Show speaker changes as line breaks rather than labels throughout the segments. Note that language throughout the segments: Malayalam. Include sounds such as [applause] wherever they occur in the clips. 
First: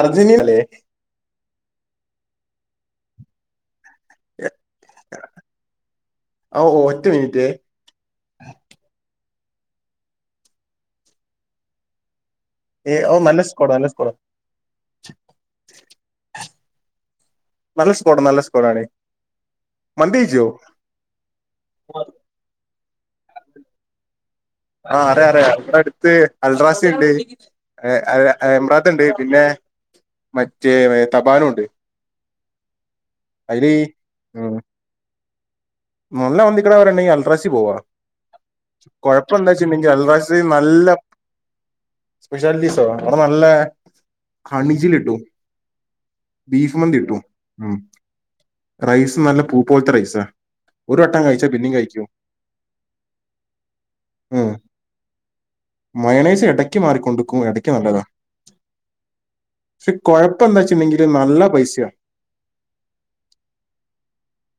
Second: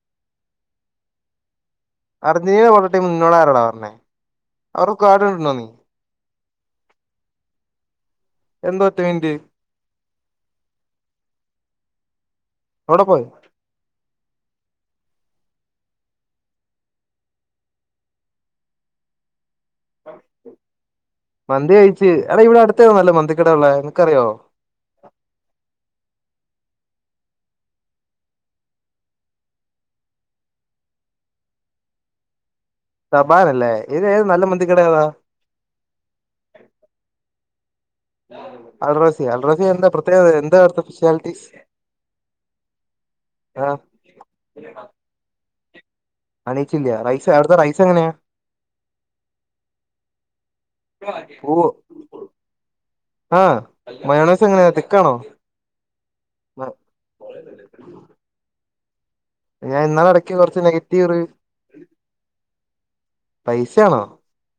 അർജന്റീനല്ലേ?
അർജന്റീന പോല ടീമ് നിന്നോടാരടാ പറഞ്ഞേ അവരെകാർഡ് ട്ടുണ്ടോ നി
അ ഓ ഓ ഒറ്റ മിന്റ്റേ
എന്തൊറ്റമിൻ റ്റ്
ഏ
എവിടെ
ഓ
പോയി
നല്ലസ്കോടാ നല്ലസ്കൊട നല്ല സ്കോഡ നല്ല സ്കോഡാണ് മന്തിയ്ചോ?
മന്തി കയ്ച്ച് അടെ ഇവടടുതേത ന്നല്ല മന്തിക്കടള്ളേനിനക്കറിയോ?
ആ അറിയറിയ ഇവടടുത്ത അൽറാസിയിണ്ട് എ അയ് അയ് എമ്പ്രാത്ത്ണ്ട് പിന്നെ മറ്റേ തപാനുണ്ട്
തപാനല്ലേ ഏതേത് നല്ല
ഉം
മന്തിക്കടാ ഏതാ
നല്ല മന്തിക്കട പറാണ്ടേൽ അൾട്രാസി പോവാ
അൽറോസി അൽറോസി എന്താ
കൊഴപ്പന്താച്ചിണ്ടെങ്കില്
പ്രത്യേകത
അൽഡ്രാസിയിൽ
എന്താ അവിടുത്തെ
നല്ല
സ്പെഷ്യാലിറ്റീസ്
സ്പെഷ്യാലിറ്റീസൊ അവ്ടെ നല്ല
ആഹ്
ഹണിജില്ല്ട്ടും ബീഫ്
അണീച്ചില്ല
മന്തി കിട്ടും
റൈസ് അവിടുത്തെ
ഉ
റൈസ് എങ്ങനെയാ
റൈസ് നല്ല പൂ പോലത്തെ റൈസാ ഒരു വട്ടം കഴിച്ചാ
പൃരു
പിന്നെയും കഴിക്കും
ആഹ
ഉം
മയണൊയ്സെങ്ങനതിക്കാണോ?
മയണൈസ് എടയ്ക്ക് മാറിക്കൊണ്ടിരിക്കും എടക്ക് നല്ലതാ
ഞാൻ
ക്ഷെ
ഇന്നാള് ഇടക്ക് കുറച്ച്
കൊഴപ്പെന്താച്ച്ട്ട്ണ്ടെങ്കില്
നെഗറ്റീവ് റി
നല്ല പൈസയാ
പൈസണെ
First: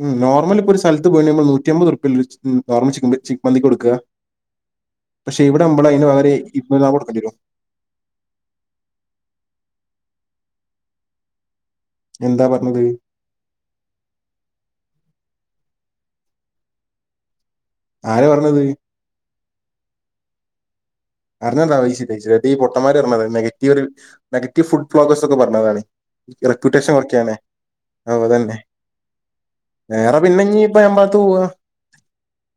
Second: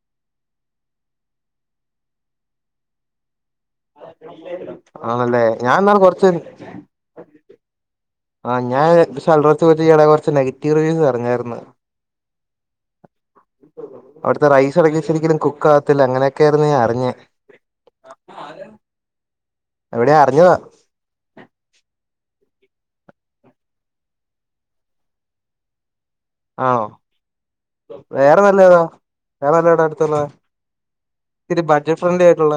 ഉം നോർമല് പ്പൊ ഒരു സ്ഥലത്ത് പോയിണ്ടെങ്കി നൂറ്റമ്പത്റുപ്പിയല്ലേ ഒര് ചിക്ക മന്തിക്ക് കൊട്ക്ക ക്കാ ക്ഷെ
ആണല്ലേ ഞാൻ ഇന്നാള്
ഇവടമ്മളയ്ന്
കുറച്ച്
വകരെ ഇരുനൂറ്റിനാപ്പത് കൊട്ക്കണ്ടേരും
ആ ഞാസെൽറെറ്റ ടെ കൊറച്ച് നെഗറ്റീവ് റിവ്യൂസ് പറഞാര്ന്ന്
എന്താ പറഞ്ഞത്?
അവിടത്തെ റൈസ്എടക്ക്ശെരിക്കും കുക്കാവത്തില്ല അങ്ങനെക്കെ ഞാനറിഞ്ഞേ
ആരെ പറഞ്ഞത്?
എവിടെയാ അറിഞ്ഞ് വാ
അറിഞ്ഞതെന്താഒയ്ച്ചിലെ അതി പൊട്ടമാര് പറഞ്ഞത് നെഗറ്റീവൊരു നെഗറ്റീവ് ഫുഡ് ഫ്ലോഗേൾസ്ന്ന് പറഞ്ഞാലാണ്
ആണോ
റെക്യൂട്ടേഷൻ കൊറക്കാലേ
വേറെ വെല്ലേതാ വേറെ വല്ല കട
വേറെ
അടുത്തുള്ള
പിന്നെ ഇനി ഇപ്പ
ഇത്തിരി ബഡ്ജറ്റ് ഫ്രണ്ട്ലി ആയിട്ടുള്ള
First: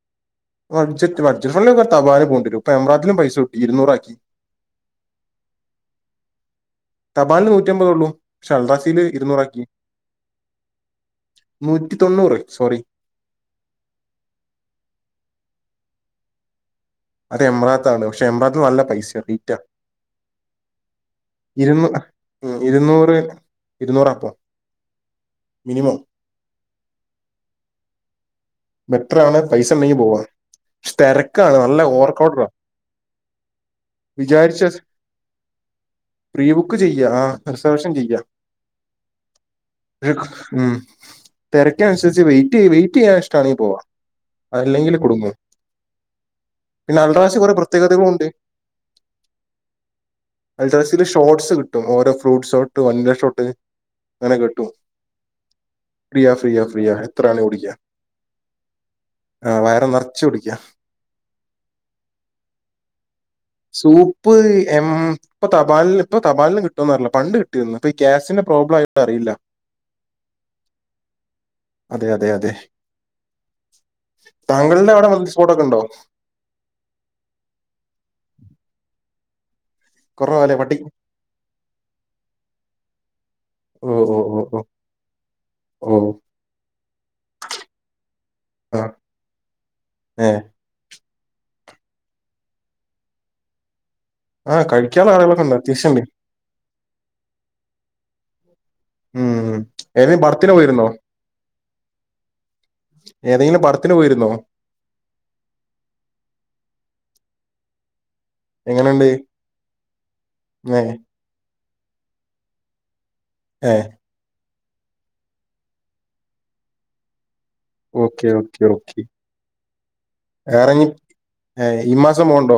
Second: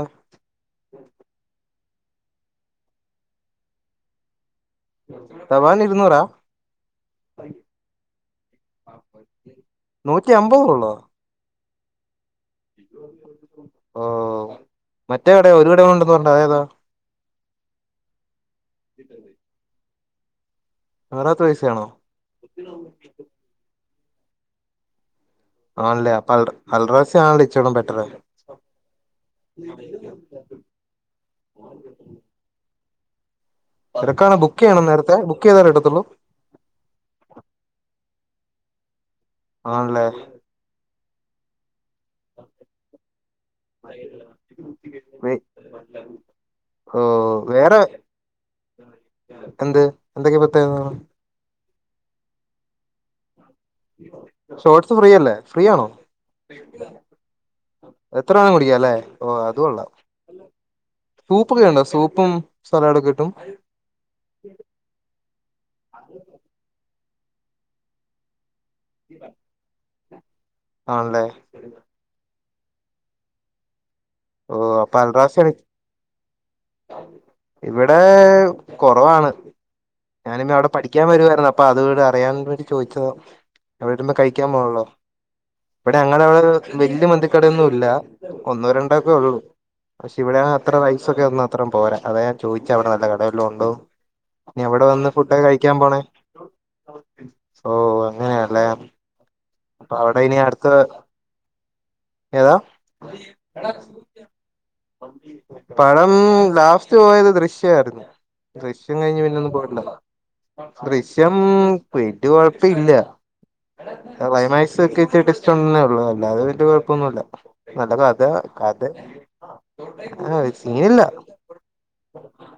വഡ്ജറ്റ് വഡ്ജറ്റ് ഫ്രണ്ട്ലി വർ തപാനേ പോണ്ടിരും ഇപ്പൊ എമ്രാത്തിലും പൈസ കൂട്ടി ഇരുന്നൂറാക്കി
തവാനിരുന്നൂറ
തപാനില് നൂറ്റിഅമ്പതേള്ളൂ പക്ഷെ അൽറാസില് ഇരുന്നൂറാക്കി
നൂറ്റി അമ്പതോ ഒള്ളോ
നൂറ്റി തൊണ്ണൂറ് സോറി
ഓ മറ്റേ കട ഒരു കട കൂടെ ഒണ്ടെന്ന് പറഞ്ഞത് അതേതാ
അത് എമ്രാത്താണ് പക്ഷെ എമ്രാറാത്ത് നല്ല പൈസയ റേറ്റാ
അറുപത് പൈസയാണോ
ഇരുന്നു ഇരുന്നൂറ് ഇരുന്നൂറാപ്പം
ആണല്ലേ അപ്പ അൽ അൽറാസി ആണല്ലെ ഇച്ചിരൂടെ ബെറ്ററ്
ബെറ്ററാണ് പൈസണ്ടെങ്കി പോവാ ഷ് തെരക്കാണ് നല്ല ഓർക്കൗഡറാ
തെരക്കാണെ ബുക്ക് ചെയ്യണം നേരത്തെ ബുക്ക് ചെയതാലേ കിട്ടത്തുള്ളൂ
പ്രീബുക്ക് ചെയ്യാ ആഹ് റിസർവേഷൻ ചെയ്യാ
ആണല്ലേ
ദേക്കു ഉം തെരക്കനുസരിച്ച് വെയിറ്റ് ചെയ്യ് വെ വിറ്റ് ക്യാഷ് ട്ടാണി പോവാ അല്ലെങ്കില് കുടുങ്ങും
ഓ
പിന്നെ അൽറാശി കുറെ
വേറെ
പ്രത്യേകതകളുണ്ട്
എന്ത് എന്തൊക്കെ
അൽ
പ്രത്യേകതകള്
ഡ്രസില് ഷോട്ട്സ് കിട്ടും ഓരോ ഫ്രൂട്ട് ഷോട്ട് വൺവെ ഷോട്ട് അങ്ങനെ കിട്ടും
ഷോർട്സ് ഫ്രീ അല്ലേ ഫ്രീ ആണോ
ഫ്രീയ ഫ്രീയ ഫ്രീയ എത്ര വേണേ കുടിക്ക
എത്ര വേണേലും കുടിക്കാലേ ഓ
നിറച്ച് കുടിക്കാ
അതുകൊള്ളാംസൂപ്പൊക്കെണ്ടോ സൂപ്പും സലാഡൊക്കെ കിട്ടും
സൂപ്പ് എം ഇപ്പൊ തപാലില് ഇപ്പൊ തപാലിലും കിട്ടോന്ന് അറിയില്ല പണ്ട് കിട്ടിരുന്നു ഇപ്പ ഈ ഗ്യാസിന്റെ പ്രോബ്ലം ആയിട്ട് അറിയില്ല
ആണല്ലേ
അതെ അതെ അതെ
ഓ
താങ്കളുടെ
അപ്പൊ
അവിടെ മന്തി
അൽറാസിയാണ്
സ്പോട്ടൊക്കെ ഉണ്ടോ
ഇവിടെ കൊറവാണ്
കുറേ
ഞാനിനി
പോലെ
അവിടെ
പട്ടി
പഠിക്കാൻ വരുവാരുന്നു അപ്പൊ അത് വിട് അറിയാൻ വേണ്ടി ചോദിച്ചത
ഓ
അവിട്ർമ്പോ
ഓ ഓ
കഴിക്കാൻ
ഓ
പോണല്ലോ
ഓ
ഇവിടെ ഞങ്ങളെ അവിടെ വെല്യ മന്തിക്കടയൊന്നും ഇല്ല ഒന്നോ
ആ
രണ്ടൊക്കെള്ളൂ പക്ഷെ
ഏ
ഇവിടെ അത്ര റൈസൊക്കെ ഒന്ന് അത്രോം പോരാ അതാ ഞാ ചോയിച്ചെ അവിടെ നല്ല കട വെല്ലോം ഒണ്ടോ
ആ
ഇനി അവിടെ വന്ന്
കഴിക്കാനുള്ള
ഫുഡ്
ആളുകളൊക്കെ ഉണ്ട്
കഴിക്കാൻ
അത്യാവശ്യം
പോണേ
ഉണ്ട്
ഓ അങ്ങനെയാല്ലേ
ഉം
അപ്പൊ
ഏതേം
അവിടെ ഇനി
പടത്തിന്
അടുത്ത
പോയിരുന്നോ
ഏതാ
ഏതെങ്കിലും പടത്തിന് പോയിരുന്നോ
പടം ലാസ്റ്റ് പോയത് ദൃശ്യാരുന്നു ദൃശ്യം
എങ്ങനെയുണ്ട്
കഴിഞ്ഞ് പിന്നൊന്നും പോയിട്ടില്ല
ഏ
ദൃശ്യം പെടു കൊഴപ്പയില്ല
ഏ
ക്ലൈമാക്സ് ഒക്കെ ട്ട് ട്ട് ടിസ്റ്റോന്നെള്ളൂ അല്ലാതെ വെല്ലിയെ കൊഴപ്പന്നുല്ല
ഓക്കെ ഓക്കെ ഓക്കെ
ആ
വേറെയ്
സീനില്ല
ഏ ഈ മാസം പോണ് ണ്ടോ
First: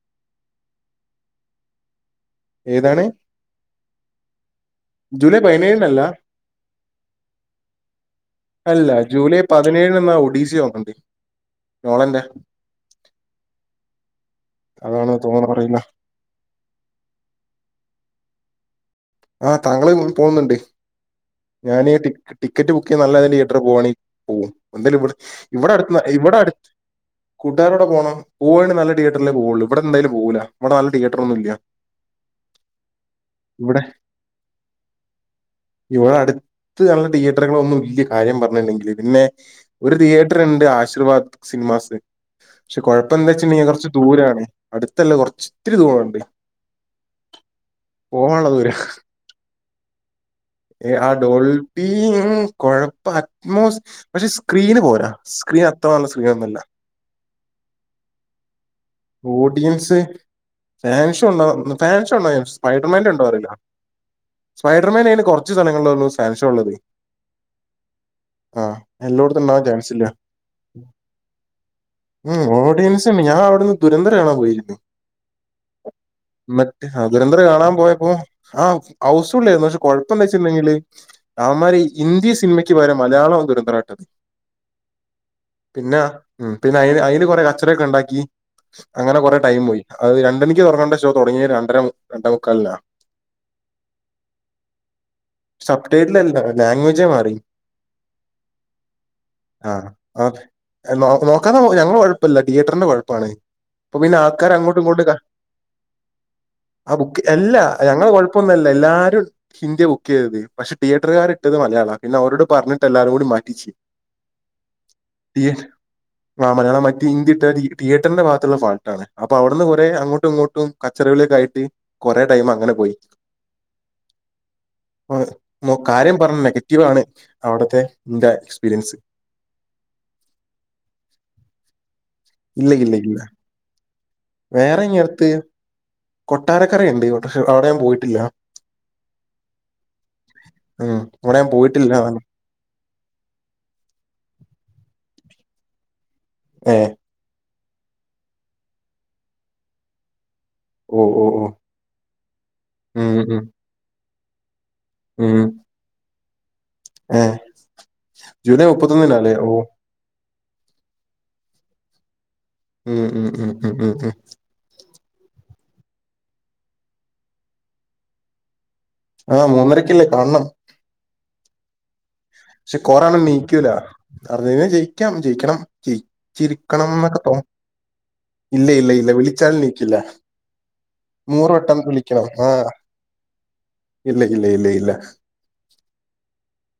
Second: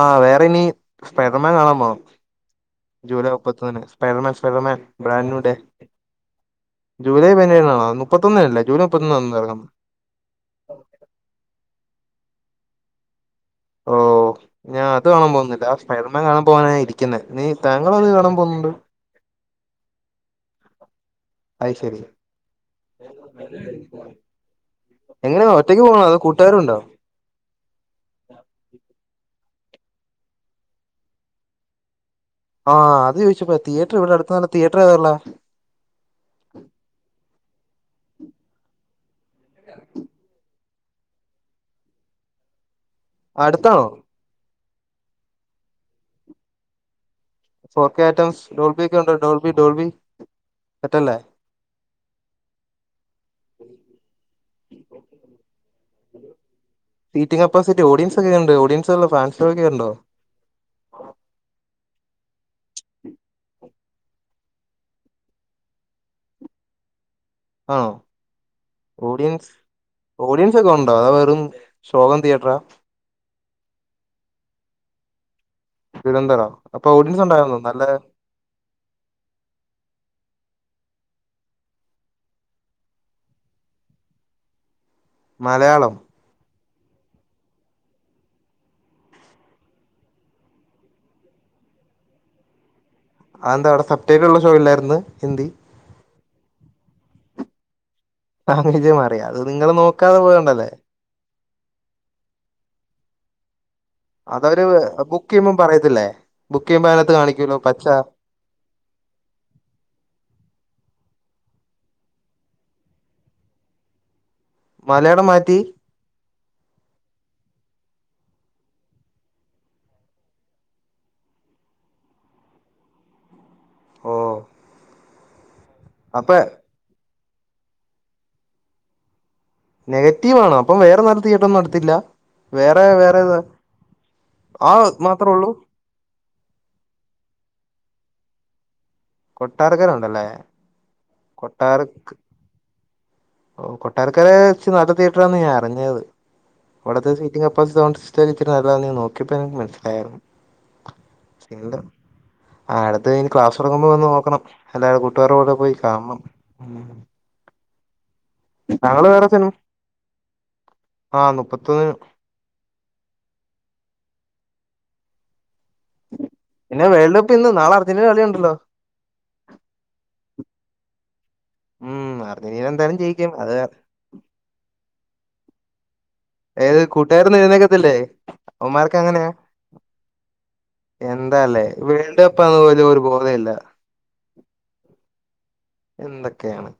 ആഹ് വേറെ ഇനി സ്പൈഡർമാൻ കാണാൻ പോണം
ഏതാണ്
ജൂലൈ മുപ്പത്തൊന്നിന് സ്പൈഡർമാൻ സ്പൈഡർമാൻ
ജൂലൈ
ബാനുഡേ
പതിനേഴിനല്ല
ജൂലൈ പതിനേഴിനാണോ മുപ്പത്തൊന്നിനല്ലേ ജൂലൈ
അല്ല
മുപ്പത്തൊന്ന് അന്നേറങ്ങും
പതിനേഴിന് ബന്റാ
ഓ ഞാൻ അത്
അതാണ്
കാണാ
തോന്നുന്നു
വന്നില്ല
അറിയില്ല
സ്‌പ്രേതം മാ കാണാൻ പോവാന ഇരിക്കുന്നെ നി താങ്കളത് കാണാൻ പോവുന്നുണ്ട്
ആ താങ്കള് വ് പോവുന്ന്ണ്ട്
അത്
ഞാനി
ശരി
ടിക് ടിക്കറ്റ് ബുക്ക് [unintelligible] [unintelligible] പോവാെണി പോവും എന്തയാലും ഇവിടെ
എങ്ങനെയാ
ഇവിടെ
ഒറ്റയ്ക്ക് പോണോ അതോ
അടുത്ത്നഇവിടെ അടുത്
കൂട്ടുകാരുണ്ടോ
കൂട്ടാരോടെ പോണം പോവാണെങ്കി നല്ല തിയേറ്ററിലെ പോകുള്ളൂ ഇവിടെന്തായാലും പോകൂല ഇവിടെ നല്ല തിയേറ്ററൊന്നും ഇല്ല്യ
ആഹ് അത് ചോയിച്ചപ്പഴാതിയറ്റർ ഇവിടെടുത്ത നല്ല തീയേറ്റർ എവിടള്ളെ
ഇവിടെ അടുത്ത് അല്ല തിയേറ്ററുകളൊന്നുംല്യ കാര്യം പറഞ്ഞണ്ടെങ്കില് പിന്നെ ഒരു തിയേറ്റണ്ട് ആശീർവാദ് സിനിമാസ് പക്ഷെ കൊഴ.. ഇപ്പന്താച്ച മീൻ
അടുത്താണോ
കൊറച്ച് ദൂരാണ് അടുത്തല്ല കൊറച്ച് ത്തിരി ദൂരണ്ട്
ഫോർക്ക ഐറ്റസ് ഡോൾഫി ക്കെണ്ടൊ ഡോൾഫി ഡോൽവി
എഅ ഡോൽപി ഉം കുഴപ്പ അറ്റ് മോസ്റ്റ്‌ പക്ഷെ സ്ക്രീന് പോരസ്ക്രീൻ അത്ര നല്ല സ്ക്രീ നൊന്നല്ല
സീറ്റ് കപ്പാസിറ്റി ഓടിയൻസ്ങ്ങനെ യുണ്ട് ഓഡിയൻസ് ഉള്ള ഫാൻസ് ഒക്കെ ഉണ്ടോ
ഓഡിയൻസ് ഫാൻഷോണ്ടൊന് ഫാൻഷോ ഉണ്ടോ സ്പൈഡർമാന്റണ്ടോറില സ്പൈഡർമാനയിന് കൊറച്ച് സ്ഥലങ്ങളിളൊ ള്ളു സാൻഷോ ള്ളത്
ആണോ
എല്ലായിടത്തും
ഓഡിയൻസ്
ഉണ്ടാവാൻ ചാൻസ് ഇല്ല
ഓഡിയൻസൊക്കെ ഉണ്ടോ അതൊ വെറും ശോ കം തിയേറ്ററാ
[unintelligible] ഞാഅവിടുന്ന് ദുരന്തര കാണാൻ പോയിരുന്ന്
തിരുവനന്തപുരം
[inaudible] മറ്റ്
അപ്പൊ ഓഡിയൻസ്
[unintelligible]
ഉണ്ടായിരുന്നു നല്ല
കാണാമ്പോയപ്പോ ആഹ് ഹൗസുള്ളേര്ന്നു പക്ഷെ കൊഴപ്പന്താ ച്ചില്ലാ [unintelligible] അവന്മാര് ഇന്തീ സിനിമയ്ക്ക് പകരം മലയാളം [unintelligible]
മലയാളം
പിന്നെ ഉം പിന്നെ അയിന് അയിന് കൊറെ കച്ചറക്കണ്ടാക്കി അങ്ങനെ കുറെ ടൈപോയി അത് രണ്ട ണിക്ക് തുടങ്ങേണ്ട ഷോ തുടങ്ങിയ രണ്ടര രണ്ട മുക്കാലിനാ
ആഎന്താവിടെ [unintelligible] ള്ള ഷോല്ലായിരുന്നു. ഹിന്ദി
സബ്ടെട്ടിലല്ല ലാംഗ്വേജേ മാറി
ആ ങ്ങേജേ മാറിയോ അത് നിങ്ങള്നോക്കാതെ പോയോണ്ടല്ലേ
എ നൊ നോക്കാതെ പോയ ഞങ്ങളകുഴപ്പമല്ല തിയേറ്ററിന്റെ കുഴപ്പാണ് ഇപ്പൊ പിന്നെ ആൾക്കാര്
അതവര്
അങ്ങോട്ടു ഇങ്ങോട്ടുക
ബുക്ക് ചെയ്യുമ്പോം പറയത്തില്ലേ ബുക്ക് ചെയ്യുമ്പോ
[inaudible] ആ
അതിനകത്ത്
ബുക്ക് എല്ല
കാണിക്കൂല്ലോ പച്ച
ഞങ്ങള്കൊഴ് ഇപ്പൊന്നല്ല എല്ലാരു ഹിന്ദി ബുക്ക് ചെയ്തത്. പക്ഷേ തിയേറ്ററുകാരിട്ടത് മലയാള. പിന്നെ അവരോട് പറഞ്ഞിട്ട് എല്ലാരുടി മാറ്റി്ച്ച്
മലയാളം മാറ്റി
ആ മലയാള മാറ്റി ഹിന്ദി ഇട്ട ടി ടി യേറ്ററിന്റെ ഭാ ഉള്ള ഫാൾട്ടാണ് അപ്പൊ അവിന്ന് കുറേ അങ്ങോട്ടു ഇങ്ങോട്ടും കച്ചറകളി ഒക്കേയിട്ട് കൊറേ ടൈമ് അങ്ങനെ പോയി
ഓ ഓ
[unintelligible] കാര്യം പറഞ്ഞ നെഗറ്റീവാണ് അവിടുത്തെ ഇന്റെ എക്സ്പീരിയൻസ്
നെഗറ്റീവ് ആണോ അപ്പം വേറെ നല തീയേറ്റൊന്നും നടത്തിറ്റില്ല
ഇല്ല
വേറെ
ഇല്ല ഇല്ല
വേറെ ത ആ മാത്രേ ഉള്ളു
കൊട്ടാരക്കരയ്ണ്ട്. ട്ട്ക്ഷേ അവിടെ ഞാൻ പോയിട്ടില്ല
കൊട്ടാരക്കര ഉണ്ടല്ലേ
ഉം അവിടെ ഞാൻ പോയിട്ടില്ലാനും
ഓ കൊട്ടാരക്കര ച്ച് നല്ല തിയറ്ററാന്ന് ഞാൻ അറിഞ്ഞത് [unintelligible]
ഏ..
അതാണ് നോക്കിയപ്പോ എനക്ക് മനസിലായെ
ഓ ഓ ഓ
സിന്തു
ഉം
[unintelligible]
ഉം
ക്ലാസ്സ്.. തുടങ്ങുമ്പോ വന്ന് നോക്കണം എല്ലാരും
ഉം
കൂട്ടുകാരോടെ പോയി കാണണം
ഏ ജൂലൈ
ആള് വേറെ
മുപ്പത്തൊന്നിനല്ലേ ഓ
തെനുആഹ മുപ്പത്തൊന്ന്
ഉം ഉം ഉം ഉം ഉം ഉ
പിന്നെ വേൾഡപ്പ് ഇന്ന് നാളെ അ ർജന്റിന്റെ കളിയുണ്ടല്ലോ
ആഹ് മൂന്നരക്കല്ലേ, കാണണം.
ഉം.. അർജന്റീന
പക്ഷെ
എന്തായാലും
കൊറേ ആള്
ജയിക്കും അത്
നീക്കൂല, അർജന്റീന ജയിക്കാം ജയിക്കണം.
ഏത്
ജയിച്ചിരിക്കണംന്നൊക്കെ
കൂട്ടുകാരൊന്നും
തോന്നും.
എഴുന്നേക്കത്തില്ലേ
കേട്ടോ ഇല്ല ഇല്ല
അവന്മാർക്ക്
ഇല്ല
അങ്ങനെയാ
വിളിച്ചാൽ നീക്കില്ല. നൂറ്
എന്താല്ലേ
വട്ടം
വേൾഡ്
വിളിക്കണം ആ
കപ്പാന്ന് പോലും ഒരു ബോധല്ല.
ഇല്ല ഇല്ല ഇല്ലേ ഇല്ല.
എന്നൊക്കെയാണ്.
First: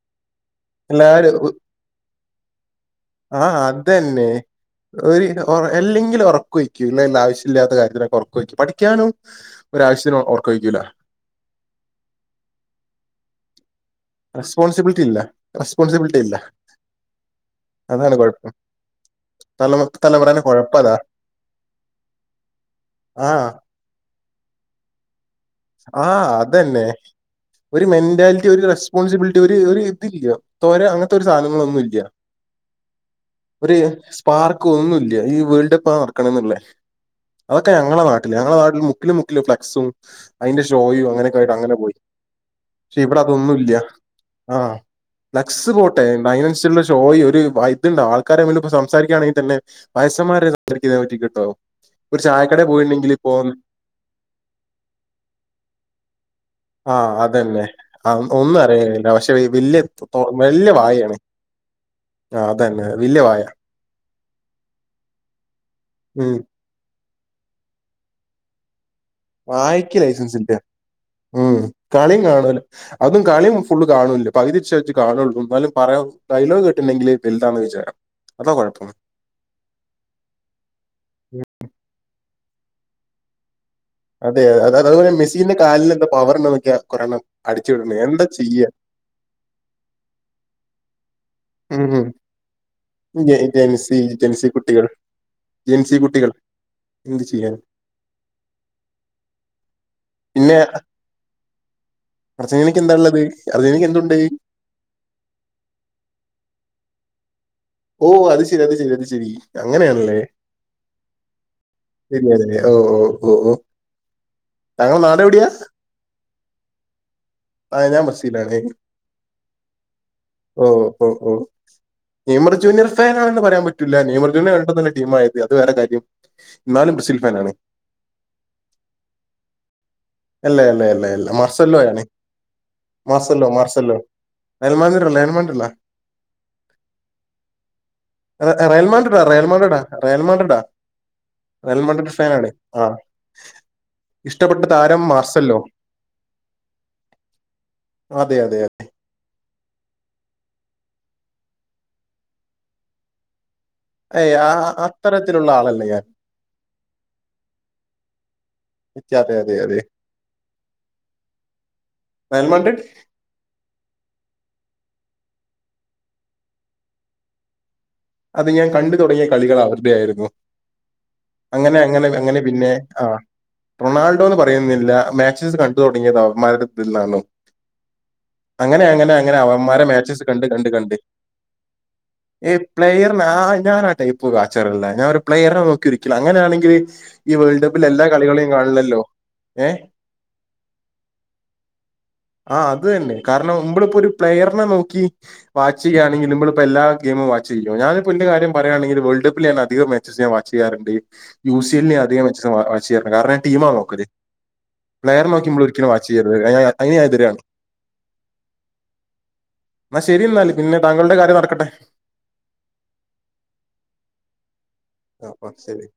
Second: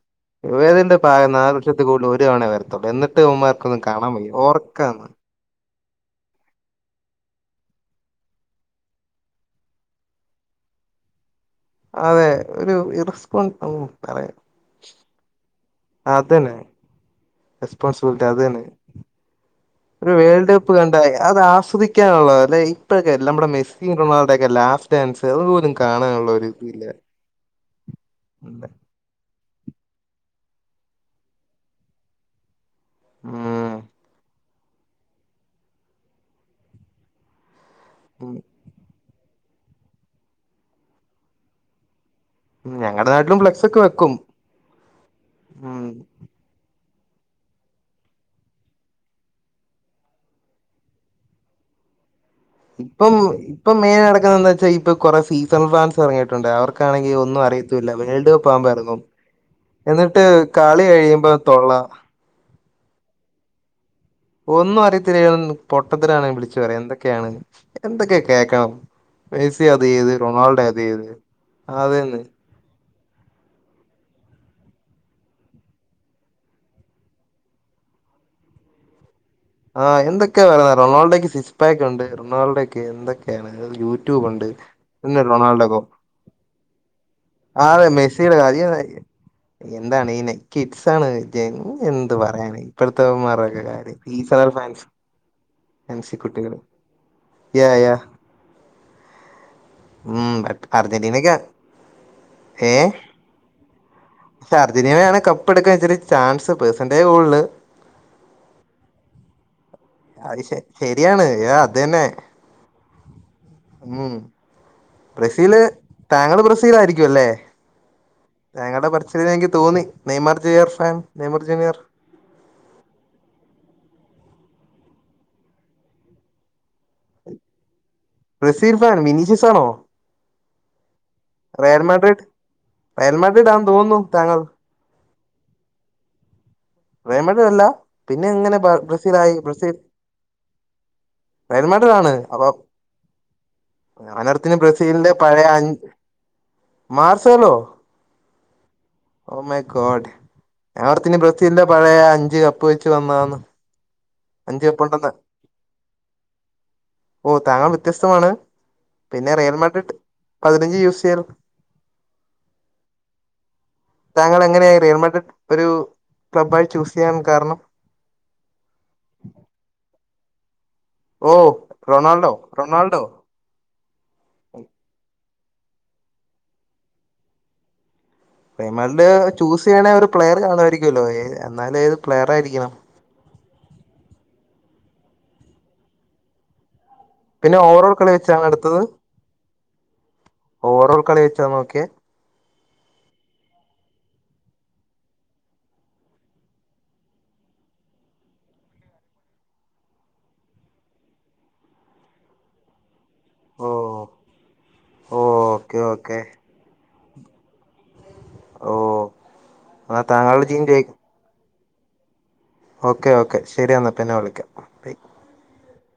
[unintelligible]
എല്ലാരും
നാല് വർഷത്തിൽ കൂടുതൽ ഒരുതവണേ വരത്തൊള്ളൂ. എ
ആ
ന്നിട്ടിവമ്മാക്കൊന്നും കാണാംവയ്യ. ഓർക്കാ
ഒറ അല്ലെങ്കിലും ഒറക്കൊഴിക്കും ഇല്ലല്ലാ ആവശ്യല്ലാത്ത കാര്യത്തിനൊക്കെ ഒറക്കൊഴിക്കും. പഠിക്കാനും ഒരാവശ്യത്തിനും ഉറക്കം ഒഴിക്കില്ല.
അതെ ഒരു ഇറസ്പോണ്ട് ഉം പറയാം.
റെസ്പോൺസിബിലിറ്റി ഇല്ല, റെസ്പോൺസിബിലിറ്റി ഇല്ല. അതാണ്
റെസ്പൻസിബിലിറ്റി അത്
കുഴപ്പം
തന്നെ.
തലമ
ഒരു
തലമുറേനെ
വേൾഡ് കപ്പ്
കുഴപ്പതാ
കണ്ടാല് അത് ആസ്വദിക്കാനുള്ളത അല്ലെ, ഇപ്പഴൊക്കെല്ല
ആ
നമ്മുടെ മെ കിംഗ് റൊണാൾഡോക്കെ ലാസ്റ്റ് ചാൻസ് അതുപോലും
ആ
കാണാനുള്ള ഒരുതില്ല.
അതന്നെ ഒരു മെന്റാലിറ്റി ഒരു റെസ്പോൺസിബിലിറ്റി ഒരു ഒരിതില്ല തൊര അങ്ങൻത്തൊരു സാധനങ്ങളൊന്നുംല്ല.
ഉം
ഒരു സ്പാ ക്കോന്നൂല്ല ഈ വേൾഡ് കപ്പ് നടക്കണന്നുള്ള, അതൊക്കെ ഞങ്ങളെ നാട്ടില്
ഉം.
ഞങ്ങളെ നാട്ടില് മുക്കില് മുക്കിലും ഫ്ലെക്സും അതിന്റെ ഷോയും അങ്ങനൊക്കായിട്ട് അങ്ങനെ പോയി.
ഉം ഞങ്ങടെ നാട്ടിലും ഫ്ലക്സൊക്കെ വെക്കും.
ആഹ് ഫ്ലക്സ്
ഉം
പോട്ടെ അതിനനുസരിച്ചുള്ള ഷോയി ഒരു ഇത്ണ്ടാ ആൾക്കാരെ മുന്ന് പ്പോ സംസാരിക്കാണെങ്കി തന്നെ വയസ്സമ്മാര് സംസാരിക്കുന്നെനെ പറ്റികേട്ടോ, ഒരു ചായക്കടെ പോയിണ്ടെങ്കിലിപ്പോ.
മെയിനായിട്ട് നടക്കുന്നതെന്താച്ചാ ഇപ്പോ കൊറെ സീസൺ ഫാൻസ് ഇറങ്ങിയിുണ്ട്.
ആ
ക്കാണെങ്കി ഒന്നും
അതന്നെ
അറിയത്തൂല്ല
ആ
വേൾഡ്
ഒന്നും
കപ്പാവുമ്പോ എറങ്ങും,
അറിയില്ല പക്ഷെ വലിയ
എന്നിട്ട്
വലിയ
കളി
വായാണ്
കഴിയുമ്പോ തൊള്ളാ
അതന്നെ വല്ല്യേ വായ.
ഒന്നും അറിയത്തില്ലെങ്കിലും ന്നും പൊട്ടത്തരാണ്
ഉം
വിളിച്ചു പറയാ, എന്തൊക്കെയാണ് എന്തൊക്കെ കേക്കണം. മെസ്സി അത്
വായക്ക്
ചെയ്ത്
ലൈസൻസില്ല.
റൊണാൾഡോ അത് ചെയ്ത്
ഉം കളി
അതന്നെ
കാണാ അതും കളിയും ഫുള്ള് കാണൂല്ല. പകുതിച്ച്വെച്ചേ കാണൊള്ളൂ ന്നാലും പറയാ ഡയലോഗ് കേട്ടിട്ടിണ്ടെങ്കില് വൽതാന്ന് വിചാരം. അതാ കൊഴപ്പം.
ആഹ് എന്തൊക്കെയാ നൊണപറഞ്ഞേ റൊണാൾഡോയ്ക്ക് സിക്സ്പാക്കൊണ്ട് റൊണാഡോയ്ക്ക് എന്തൊക്കെയാണ് കഥ
അതെത അതതുപോലെ മെസ്സിന്റെ കാലിൽെന്താ പവർണ്ടൊന്നൊക്കെയാ കൊറയ്യെണം
ആന്നെ മെസ്സിടെ വല്ല്യകാര്യം, എന്താണെന്നെ കിഡ്സാണെ. എ
ഉം.
എന്ത് പറയാനാ
ജെ
ഇപ്പഴത്തവന്മാറൊക്കെ കാര്യം
ജെൻസി ജെൻസി
സീസണൽ ഫാൻസ്‌
കുട്ടികൾ ജെൻസി
എം സി
കുട്ടികൾ
കുട്ടികള്,
എന്ത് ചെയ്യാൻ?
യാ യാ ഉം അ
പിന്നെ
അർജന്റീനക്കാണ്.
അർജന്റീനക്ക്
ഏഹ്,
എന്താ ഉള്ളത്? അർജന്റീനക്ക് എന്തുണ്ട്?
പക്ഷേ അർജന്റീനയാണ് കപ്പെടുക്കാൻ ഇച്ചിരി ചാൻസ് പേഴ്‌സന്റേജ് കൂടു
ഓഹ് അത് ശരി അത് ശരി അത് ശരി അങ്ങനെയാണല്ലേ?
അത് ശരിയാണ് ഏ തന്നെ
തന്നെതന്നെ ഓ ഓ ഓഹ്
ഉം
താങ്കളെ നാടെവിടെയാ?
ബ്രസീല് താങ്കള് ബ്രസീലായിരിക്കോല്ലേ?
ഞാൻ ബ്രസീലാണ്.
താങ്കടെ പറച്ചിലിലെനിക്ക് തോന്നി. നെയ്മർ
ഓ
ജൂനിയർ ഫാൻ
ഓ ഓ.
നെയ്മർ ജുനിയർ ഫാ
നെയ്മർ ജുനിയർ ഫാനാണെന്ന് പറയാൻ പറ്റൂല്ല. നെയ്മർജുനിയർ വന്നിട്ടോന്നൊല്ല ടീമായത് അത് വേറെ കാര്യം. ന്നാലും ബ്രസീൽഫാനാണ്.
Brazil fan മിനീഷസാണോ?
അല്ല അല്ല അല്ല അല്ല മാർസല്ലോ ആണെ.
മാഡ്രിഡ് റയൽ
മാർസല്ലോ
മാഡ്രിഡ് ആന്ന്
മാർസല്ലോ.
തോന്നുന്നു താങ്കൾ
ലയൺമാൻട്രല്ല ലയൺമാൻട്രല്ല.
ലയൺമാൻട്രല്ല പിന്നെങ്ങനെ ബ
റയൽമാൻഡ്രിഡാ
ബ്രസീലായി?
റയൽമാൻഡ്രിഡാ
ബ്രസീൽ
റയൽമാൻഡ്രിഡാ
ലയൺമാൻട്രാണ്.
റയൽമാൻഡ്രിഡ് ഫാൻ
അപ്പൊ
ആണ് ആ
ഞാനോർ
ഇഷ്ടപ്പെട്ട താരം
സീലിന്റെ പഴയ
മാർസല്ലോ
അഞ്ച് മാർസേലോ.
അതെ അതെ
ഓഹ് മൈ ഗോഡ്, ഞാനോർത്തിനി ബ്രസീലിന്റെ പഴയ അഞ്ച് കപ്പ് വെച്ച് വന്നതാനെ
ഏയ് ആ ആഹ് അത്തരത്തിലുള്ള ആളല്ല ഞാൻ.
ഓഹ് താങ്ക വ്യത്യസ്തമാണ് പിന്നെ
അതെ അതെ അതെ
റിയൽമട്ടട്ട് പതിനഞ്ച് യൂസ് ചെയ്യൽണ്ട്
നയമഡ്
താങ്കൾ എങ്ങനെയ റിയൽമഡട്ട് ഒരു ക്ലബ്ബായി ചൂസ് ചെയ്യാൻ കാരണം
അത് ഞാൻ കണ്ടു തുടങ്ങിയ കളികൾ അവരുടെയായിരുന്നു
ഓ
അങ്ങനെ അങ്ങനെ
റൊണാൾഡോ
അങ്ങനെ പിന്നെ
റൊണാൾഡോ
ആഹ് റൊണാൾഡോ എന്ന് പറയുന്നില്ല മാക്സിസ് കണ്ടു തുടങ്ങിയതവന്മാരുടെ ഇതിൽ നിന്നാണ്
[inaudible]
അങ്ങനെ അങ്ങനെ
[unintelligible]
അങ്ങനെ
ചൂസ്
അവന്മാരെ
ചെയ്യണേ ഒരു
മാച്ചസ്
പ്ലെയർ
കണ്ട് കണ്ട്
കാണുമായിരിക്കുമല്ലോ എന്നാല് ഏത് പ്ലെയർ ആയിരിക്കണം
പ്ലെയറിന ആ ഞാ ആ ടൈപ്പ് കാച്ചറല്ല ഞാൻ ഒരു പ്ലെയറിനെ നോക്കി ഇരിക്കില് അങ്ങനെയാണെങ്കിൽ ഈ
പിന്നെ
വേൾഡ് കപ്പിൽ
ഓവറോൾ
എല്ലാ
കളി വെച്ചാണ്
കളികളെയും
എടുത്തത്
കാണില്ലല്ലോ ഏഹ്
ഓവറോൾ കളി വെച്ചാ നോക്കിയേ
ആഹ് അത് തന്നെ കാരണം മ്പളിപ്പോ ഒരു പ്ലെയറിനെ നോക്കി വാച്ചിയാണെങ്കിൽ നുമ്മൾ എല്ലാ ഗൈമും വാച്ചി ചെയ്യ ഞാനിപ്പ എന്റെ കാര്യ പറയാണെങ്കിൽ വേൾഡ് കപ്പിൽ ഞാൻ അധികം മാച്ചസ് ഞാൻ വാച്ച് ചെയ്യാറുണ്ട് യു സിഎലിനെ അധികം വെ വച്ചേർന്ന് കാരണം. ടീം
ഓ
നോക്കല്‌
ഓ
പ്ലെയർ നോക്കി നുമ്മള്
ഓക്കെ
ഒരിക്കലും വാച്ച്
ഓക്കെ
ചെയ്യരുത് അതിന് ഞാൻ എതിരാണ്
ഓ
എന്നാ ശരി
താങ്കളുടെ
എന്നാൽ
ടീം
പിന്നെ
ജയി
താങ്കളുടെ കാര്യം നടക്കട്ടെ
ഓക്കെ ഓക്കെ ശരി എന്നാൽ പിന്നെ വിളിക്കാം ബൈ
ആഹ് അപ്പോ ശരി